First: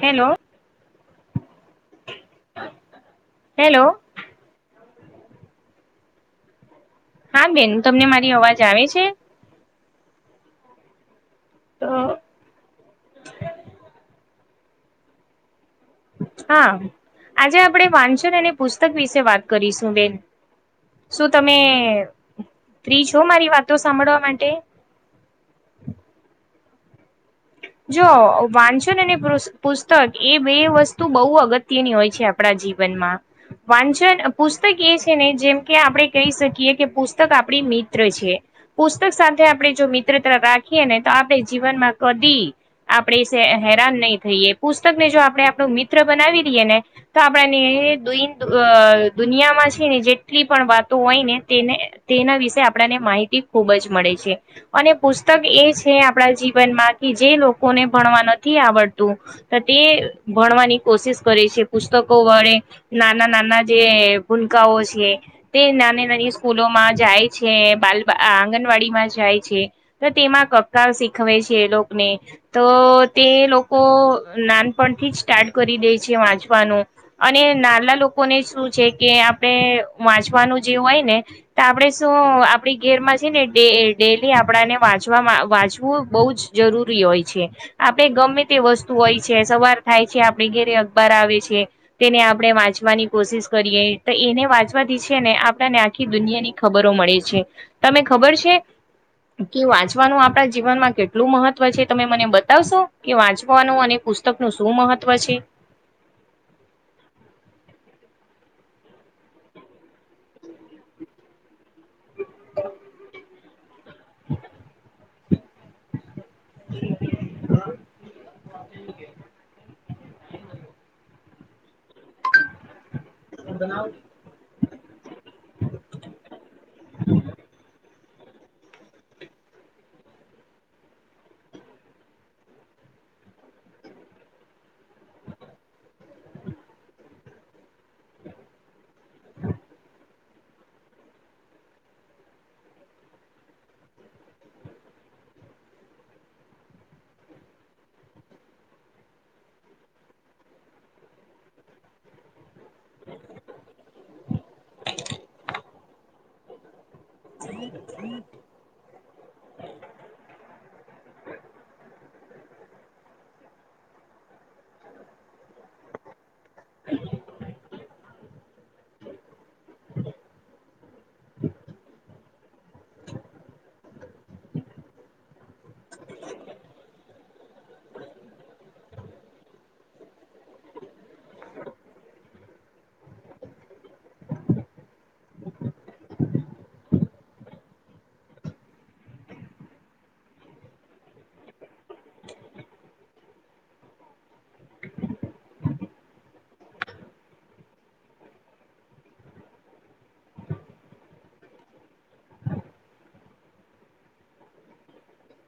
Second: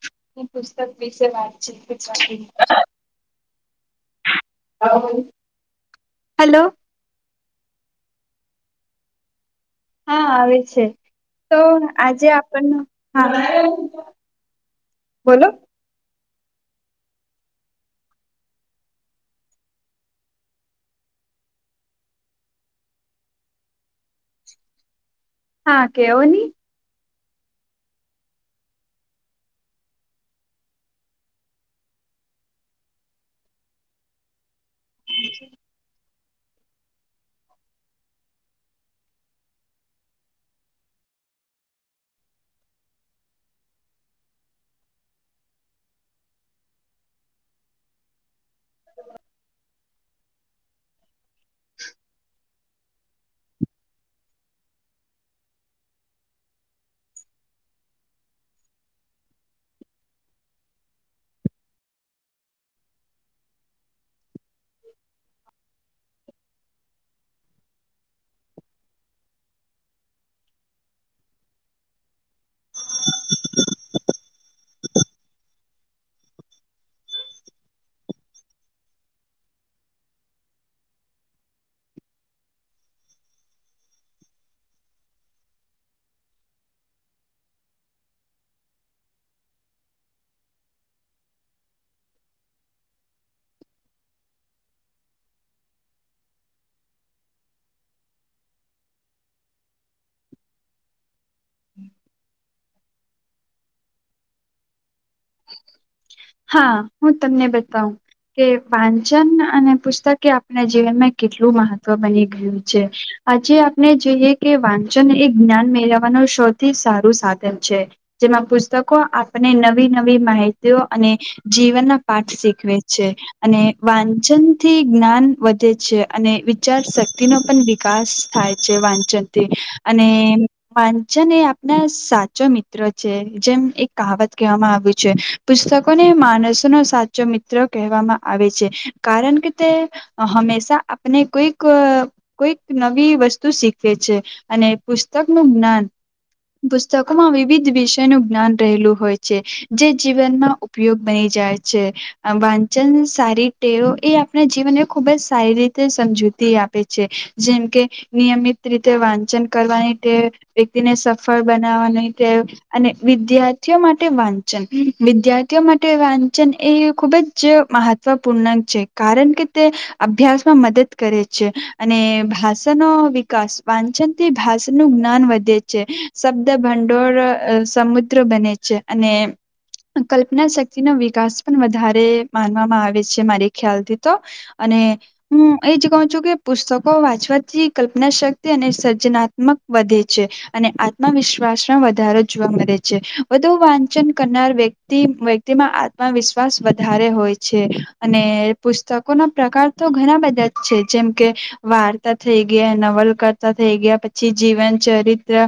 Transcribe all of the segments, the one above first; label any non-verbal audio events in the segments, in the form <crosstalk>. Hello એ પુસ્તક વિશે વાતચી વાતી હેલો હલો હા બેન તમને મારી અવાજ આવે છે હા આવે છે તો આજે આપણ હા બોલો હા આજે આપણે વાંચન અને પુસ્તક વિશે વાત કરીશું બેન શું તમે ફ્રી છો મારી વાતો સાંભળવા માટે હા કેવો ન જો વાંચન અને પુસ્તક એ બે વસ્તુ બહુ અગત્યની હોય છે આપણા જીવનમાં વાંચન પુસ્તક એ છે ને જેમ કે આપણે કહી શકીએ કે પુસ્તક આપણી મિત્ર છે પુસ્તક સાથે આપણે જો મિત્રતા રાખીએ ને બાપે જીવનમાં કદી આપણે હેરાન નહી થઈએ પુસ્તક ને જો આપણે આપણું મિત્ર બનાવી દઈએ ને તો આપણે દ દુનિયામાં છે ને જેટલી પણ વાતો હોય ને તેને તેના વિશે આપ આપને માહિતી ખુબ જ મળે છે અને પુસ્તક એ છે આપણા જીવનમાં કે જે લોકો કોને ભણવા નથી આવડતું તો તે ભણવાની કોશિશ કરે છે પુસ્તકો વડે નાના નાના જે ભૂલકાઓ છે તે નાની નાની સ્કૂલો માં જાય છે બા આંગણવાડી માં જાય છે તો તેમાં કકા શીખવે છે લોકોને તો તે લોકો નાનપણથી જ સ્ટાર્ટ કરી દે છે વાંચવાનું અને નાલા લોકોને શું છે કે આપણે વાંચવાનું જેવું હોય ને તો આપણે શું આપડી ઘેરમાં છે ને ડે ડેલી આપણાને વાંચવામાં વાંચવું બહુ જ જરૂરી હોય છે આપડે ગમે તે વસ્તુ હોય છે સવાર થાય છે આપણે ઘેરે અખબાર આવે છે તેને આપણે વાંચવાની કોશિશ કરીએ તો એને વાંચવાથી છે ને આપણને આખી દુનિયાની ખબરો મળે છે તમે ખબર છે કે વાંચવાનું આપણા જીવનમાં કેટલું કેટલું મહત્વ છે તમે મને બતાવશો કે વાંચવાનું અને પુસ્તકનુંું શું મહત્વ છે હા હું તમને બતાવું કે વાંચન અને પુસ્તકે એ આપણા જીવનમાં કેટલું મહત્વ બની ગયું છે આજે આપ જોઈએ કે વાંચન એ જ્ઞાન મેળવવાનું સૌથી સારું સાધન છે જેમાં પુસ્ત આપણે નવી નવી માહિતીઓ અને જીવનના પાઠ શીખવે છે અને વાંચન થી જ્ઞાન વધે છે અને વિચાર શ તનું પણ વિકાસ થાય છે વાંચનથી અને વાંચન એ આપના સાચો મિત્રો જેમ એક કાવત કેહેવામાં આવ પુસ્તકોને માનસો નો સાચો મિત્ર કહેવામાં આવે છે કારણ કે તે હંમેશા આપને કોઈક કોઈક નવી વસ્તુ શીખવે છે અને પુસ તક નું જ્ઞાન પુસ્તકોમાં વિવિધ વિષય નું જ્ઞાન રહેલું હોય છે જે જીવનમાં ઉપયોગ બની જાય છે વાંચન સારી ટેવ એ આપણે જીવ ને ખુબ જ સારી રીતે સમજૂતી આપે છે જેમ કે નિયમિત રીતે વાંચન કરવાની ટેવ વ્યક્તિને સફળ બનાવવા ન અને વિદ્યાર્થીઓ માટે વાં ચન વિદ્યાર્થીઓ માટે વાંચન એ ખુબ જ મહત્વપૂર્ણ છે કારણ કે તે અભ્યાસમાં મદદ કરે છે અને ભાષાનો વિકાસ વાંચન થી ભા ખાસ નું જ્ઞાન વધે છે શબ્દ ભંડોળ સમુદ્ર બને છે અને <inaudible> કલ્પના શક્તિનો વિકાસ પણ વધારે માનવામાં આવે છે મારી ખ્યાલથી તો અને હું એ જ કઉ છું કે પુસ્તકો વાંચવાથી કલ્પના શક્તિ અને સર્જનાત્મક વધે છે અને આત્મવિશ્વાસમાં વધારો જોવા મળે છે વધુ વાંચન કરનાર વ્યક્તિ વ્યક્તિમાં આત્મવિશ્વાસ વધારે હોય છે અને પુસ્તકો નો પ્રકાર તો ઘણા બધા છે જેમ કે વાર્તા થઈ ગયા નવલકર્તા થઈ ગયા પ છી જીવન ચરિત્ર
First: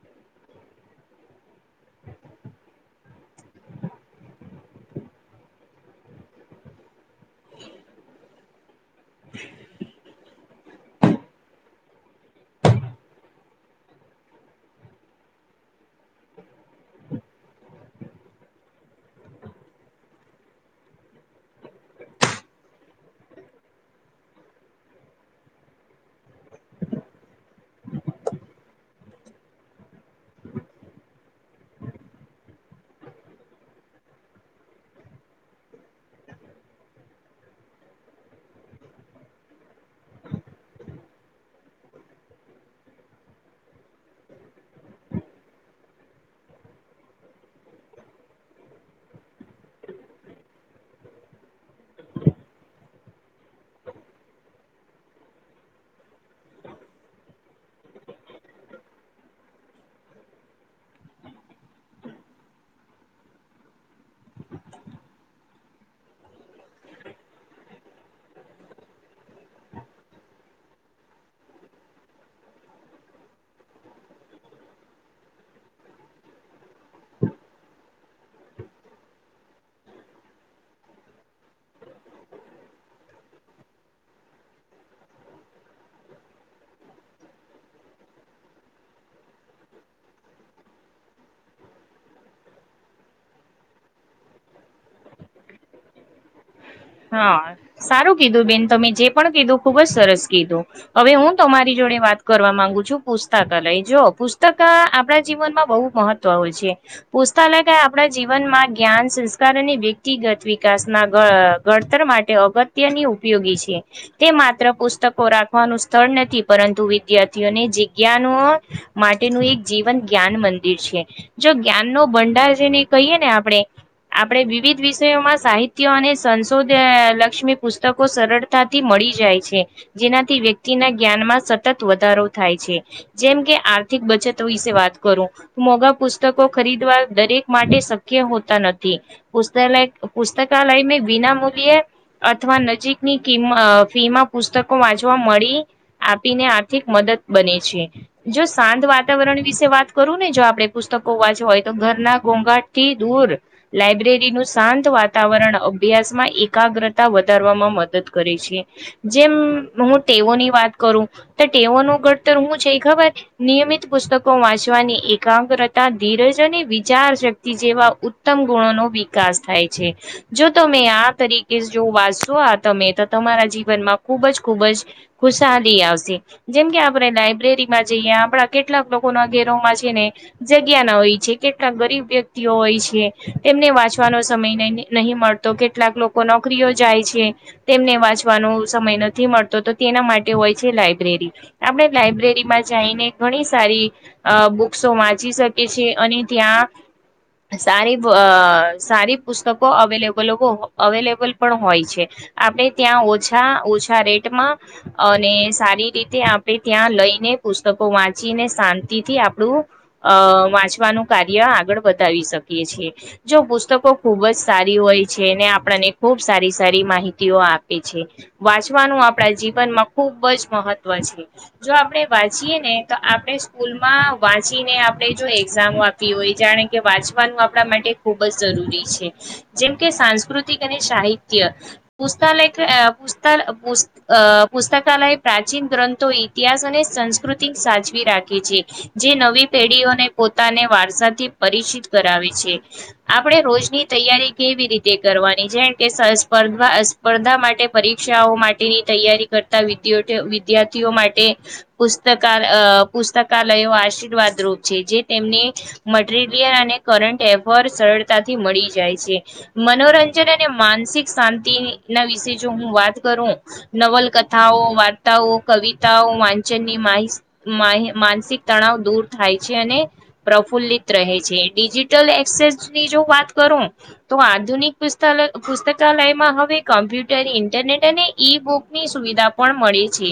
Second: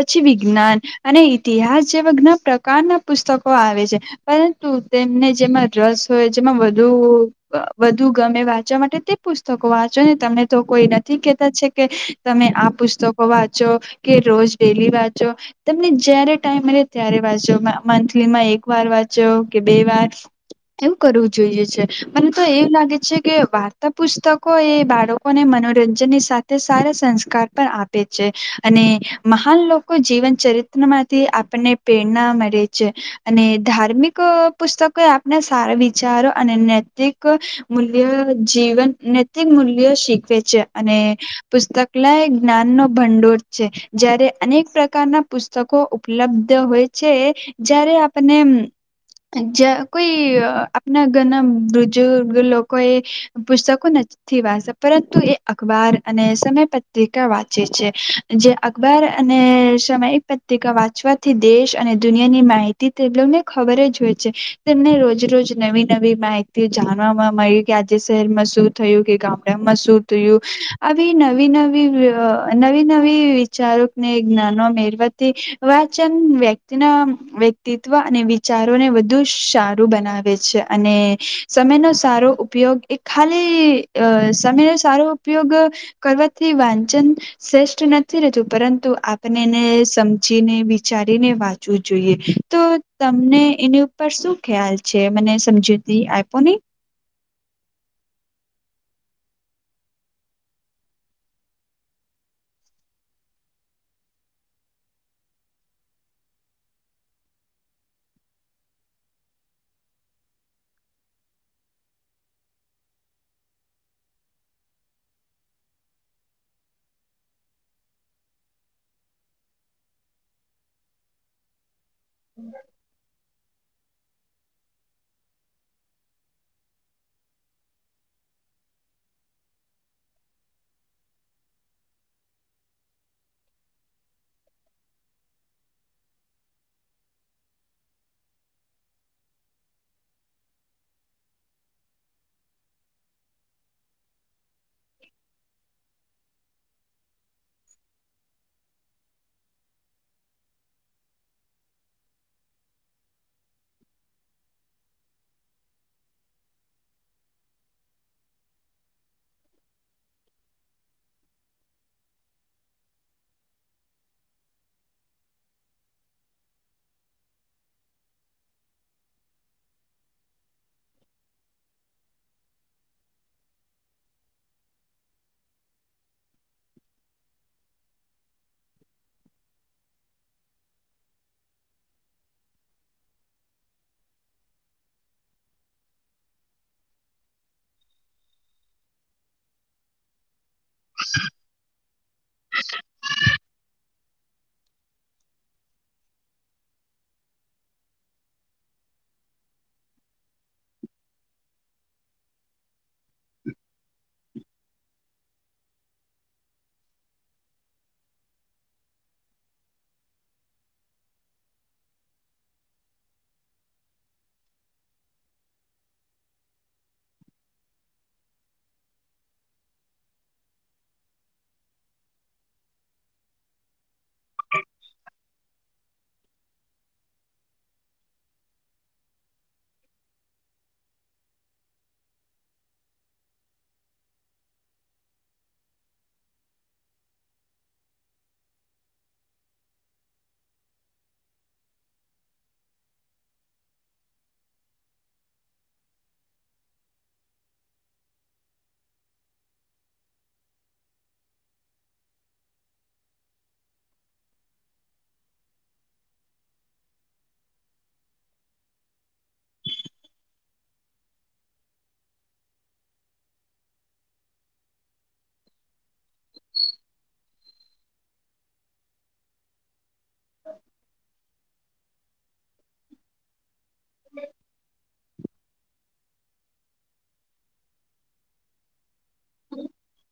પછી વિજ્ઞાન અને ઇતિહાસ જેવા ઘણા પ્રકારના પુસ્તકો આવે છે પરંતુ તેમને જેમાં રસ હોય જેમાં વધુ વધુ ગમે વાંચવા માટે તે પુસ્તકો વાંચો ને તમેં તો કોઈ નથી કેતા છે કે તમે આ પુસ્તકો વાંચો કે રોજ ડેલી વાંચો તમને જ્યારે ટાઈમ મળ ત્યારે વાંચો મંથલી માં એક વાર વાંચો કે બે વાર એવું કરવું જોઈએ છે મને તો એવું લાગે છે કે વાર્તા પુસ્તકો એ બાળકોને મ નોરંજનની સાથે સારા સંસ્કાર પણ આપે છે અને મહાન લોકો જીવનચર રીતનમાંથી આપણને પ્રેરના મળે છે અને ધાર્મિક પુસ્તકો એ આપના સારા વિચારો અને નૈતિક મૂલ્ય જીવન નૈતિક મૂલ્ય શીખવે છે અને પુસ્તકલય જ્ઞાન નો ભંડોર છે જયારે અનેક પ્રકારના પુસ્તકો ઉપલબ્ધ હોય છે જયારે આપને જ્યાં કોઈ આપણા ઘરના વૃજુ લોકો એ પુસ્તકો ન થી વાચ પરંતુ એ અખબાર અને સમય પત્રિકા વાંચે છે જે અખબાર અને સમયિક પત્રિકા વાંચવાથી દેશ અને દુનિ ની માહિતી તેમને ખબર જ હોય છે તેમને રોજ રોજ નવી નવી માહિતી જાણવા મ માં મળી કે આજે શહેરમાં શું થયું કે ગામડામાં શું થયું આવી નવી નવી અ નવી નવી વિચારોને જ્ઞનો મેળવતી વાચન વ્યક્તિના વ્યક્તિત્વ અને વિચારોને વધુ સારું બનાવે છે અને સમયનો સા રો ઉપયોગ એ ખાલી અ સમયનો સારો ઉપયોગ કરવાથી વાંચન શ્રેષ્ઠ નથી રતું પરંતુ આપને એને સમજીને વિચારીને વાંચવું જોઈએ તો તમને એની ઉપર શું ખ્યાલ છે મને સમજૂતી આપોની હા સારું કીધું બેન તમે જે પણ કીધું ખુબ જ સરસ કીધું હવે હું તમારી જોડે વાત કરવા માંગુ છું પુસ્તકાલય જો પુસ્તક આપણા જીવનમાં બહુ મહત્વ હોય છે. પુસ્તાલક આપડા જીવનમાં જ્ઞાન સંસ્કાર અને વ્યક્તિગત વિકાસ ના ગ ઘડતર માટે અગત્યની ઉપયોગી છે તે માત્ર પુસ્તકો રાખવાનું સ્થળ નથી પરં તુ વિદ્યાર્થીઓને જિજ્ઞાનો માટેનું એક જીવન જ્ઞાન મંદિર છે જો જ્ઞાન નો બંડાર છે ને કહીએ ને આપડે આપડે વિવિધ વિષયોમાં સાહિત્ય અને સં શું તે લક્ષ્મી પુસ્તકો સરળતાથી મળી જાય છે જેનાથી વ્યક્તિના જ્ઞાનમાં શ સતત વધારો થાય છે જેમ કે આર્થિક બચત વિશે વાત કરું મોગા પુસ્તકો ખરીદવા દરેક માટે શક્ય હોતા નથી પુસ્તા લય પુસ્તકાલય વિના મૂલ્ય અથવા નજીકની કિમ ફી માં પુસ્તકો વાંચવા મળી આપીને આર્થિક મદદ બને છે જો શાંત વાતાવરણ વિશે વાત કરું ને જો આપડે પુસ તકો વાચવા હોય તો ઘરના ઘોંઘાટથી દૂર લાયબ્રેરી નું શાંત વાતાવરણ અભ્યાસમાં એકાગ્રતા વધારવામાં મદદ કરે છે, જેમ હું તેઓની વાત કરું તો ટેવ નુ ઘડતર હું છે ખબર નિયમિત પુસ્તકો વાંચવાની એકાગ્રતા ધીરજ વિચાર શક્તિ જેવા ઉત્તમ ગુણો નો વિકાસ થાય છે, જો તમે આ તરીકે જો વાંચો આ તમે તો તમારા જીવનમાં ખુબ જ ખુબ જ ખુશહાલી આવશે જેમ કે આપણે લાઈબ્રેરીમાં જઈએ આપડા કેટલાક લોકો ના ઘેરોમાં છે ને જગ્યા ના હોય કેટલાક ગરીબ વ્યક્તિઓ હોય છે, તેમને વાંચવાનો સમય નહીં મળતો કેટલાક લોકો નોકરીઓ જાય છે તેમને વાંચવાનો સમય નથી મળતો તો તેના માટે હોય છે, લાયબ્રેરી આપણે લાયબ્રેરી માં જઈને ઘણી સારી અ બુક્સો વાંચી શકે છે અને ત્યાં સારી સારી પુસ્તકો અવેલેબલ હો અવેલેબલ પણ હોય છે, આપણે ત્યાં ઓછા ઓછા રેટમાં અને સારી રીતે આપણે ત્યાં લઈને પુસ્તકો વાંચીને શાંતિ થી આપણું અ વાંચવાનું, <unintelligible> કાર્ય આગળ વધારી શકીએ, જો પુસ્તકો ખુબ જ સારી હોય છે આપને ખુબ સારી સારી માહિતીઓ આપે છે, વાંચવાનું આપણા જીવનમાં ખુબ જ મહત્વ મહત્વ છે, જો આપણે વાંચીએ ને તો આપણે સ્કૂલમાં વાંચીને આપણે જો એગજામ આપી હોય જાણે કે વાંચવાનું આપણા માટે ખૂબ જ જરૂરી છે, જેમ કે સાસ્કૃતિક થી કરી સાહીત્ય પુસ્તલય પ્રચીન ગ્રંથો ઇતિહાસ અને સંસ્કૃતિ સાચવી રાખે છે, જે નવી પેઢીઓને પોતા ને વારસાથી પરિચિત કરાવે છે, આપણે રોજની તૈયારી કેવી રીતે કરવાની છેમ કે સ્પર્ધા માટે પરીક્ષાઓ માટેની તૈયારી કરતા વિદ્યાર્થી વિદ્યાર્થીઓ માટેસ્ પુસ્તકાલયો આશીર્વાદ રૂપ છે, જે અમને મટીરીયલ કરન એફર સરતાથી મળી જાય છે, મનોરંજન અને માનસિક શાંતિ ના વિશે જો હું વાત કરું નવલકથાઓ વાર્તાઓ કવિતાઓ વાંચનની માનસિક તણાવ દૂર થાય છે, અને પ્રફુલ્લિત રહે છે, ડિજિટલ એક્સેસ ની જો વાત કરુ તો આધુનિક પુસ્તકાલયમાં હવે કોમ્પ્યુટર ઇન્ટરનેટ અને ઈ બુકની સુવિધા પણ મળી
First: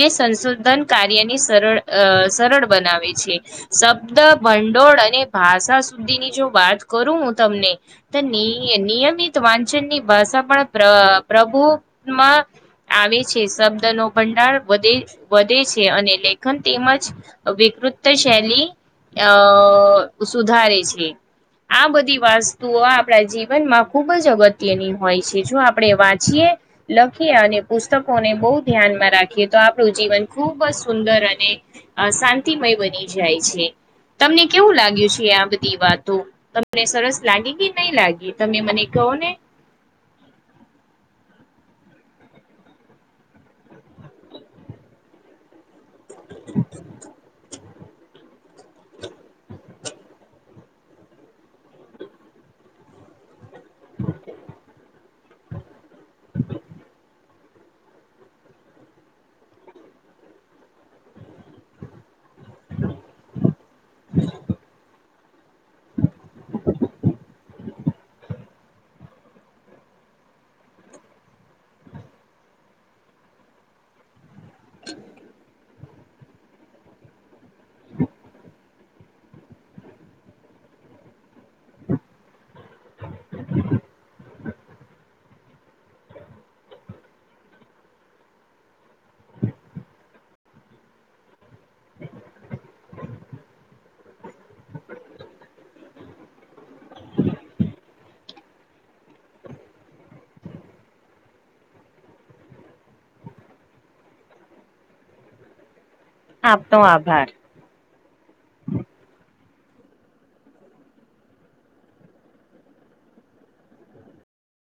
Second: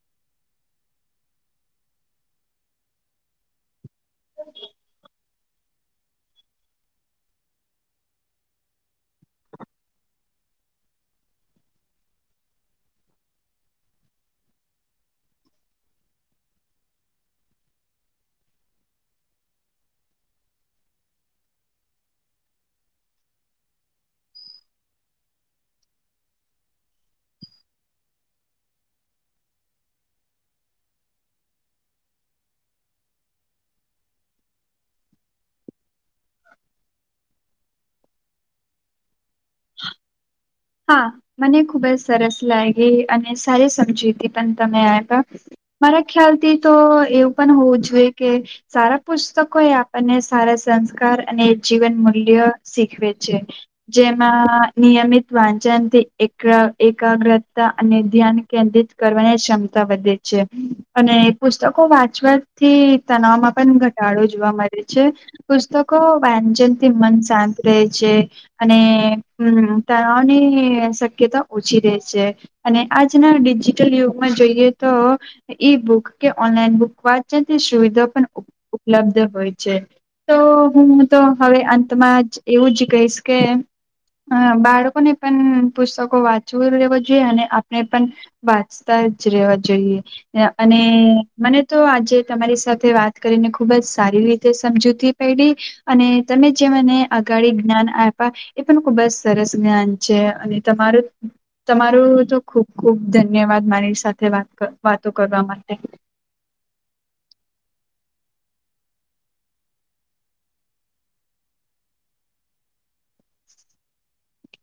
જે સંશોધન કાર્યની સરળ સરળ બનાવે છે, શબ્દ ભંડોળ અને ભાષા સુધીની જો વાત કરું હું, તમને નિયમ વાંચન ની ભાષા પણ પ્રભુમાં આવે છે, શબ્દ નો ભંડાર વધે વધે છે, અને લેખન તેમજ વૃત શૈલી અ સુધારે છે આ બધી વાસ્તુઓ આપણા જીવનમાં ખૂબ જ અગત્યની હોય છે, જો આપણે વાંચીએ લખીએ અને પુસ્તકોને બહુ ધ્યાન રાખીએ, તો આપણું જીવન ખુબજ સુંદર અને શાંતિમય બની જાય છે. તમને કેવું લાગ્યું છે? આ બધી વાત. તો તમને સરસ લાગે કે નહીં લાગે તમે મને કહો ને? <inaudible> હા, મને ખુબ જ સરસ લાગી અને સારી સમજી પણ તમે આ <inaudible> મારા ખ્યાલથી, તો એવું પણ હોવું જ કે સારા પુસ્તકો, એ આપણને સારા સંસ્કાર અને જીવન મૂલ્ય શીખ જેમાં નિયમિત વાંચનથી એક-એક <unintelligible> તા અને ધ્યાન કેન્દ્રિત કરવાની ક્ષમતા વધે છે, અને પુસ્તકો વાંચવા થી તનાવમાં પણ ઘટાડો જોવા મળે છે, પુસ્તકો વાંજનથી મન શાંત રહે છે, અને હ તણાવની શક્યતા ઓછી રહે છે, અને આજના ડિજિટલ યુગમાં જોઈએ, તો તો ઈ બુક કે ઓનલાઈન બુક વાંચનની સુવિધા પણ ઉપલબ્ધ હોય છે, તો હું તો હવે અંતમાં જ એવું જ કહીશ, કે બાળ બાળકોને પણ પુસ્તકો વાંચવું રહેેવું જોઈએ, અને આપણે પણ વાંચતા જ રહેેવા જોઈએ. અને મને તો આજે તમારી સાથે વાત કરીને ખુબ જ સારી રીતે સમજ <unintelligible> પડી, અને તમે જે મને અગાળી જ્ઞાન આપવા એ પણ ખુબ જ સરસ જ્ઞાન છે, અને તમારું તમારો તો ખુબ-ખુબ ધન્યવાદ મારી સાથે વાત કરવા માટે. આપણો આભાર.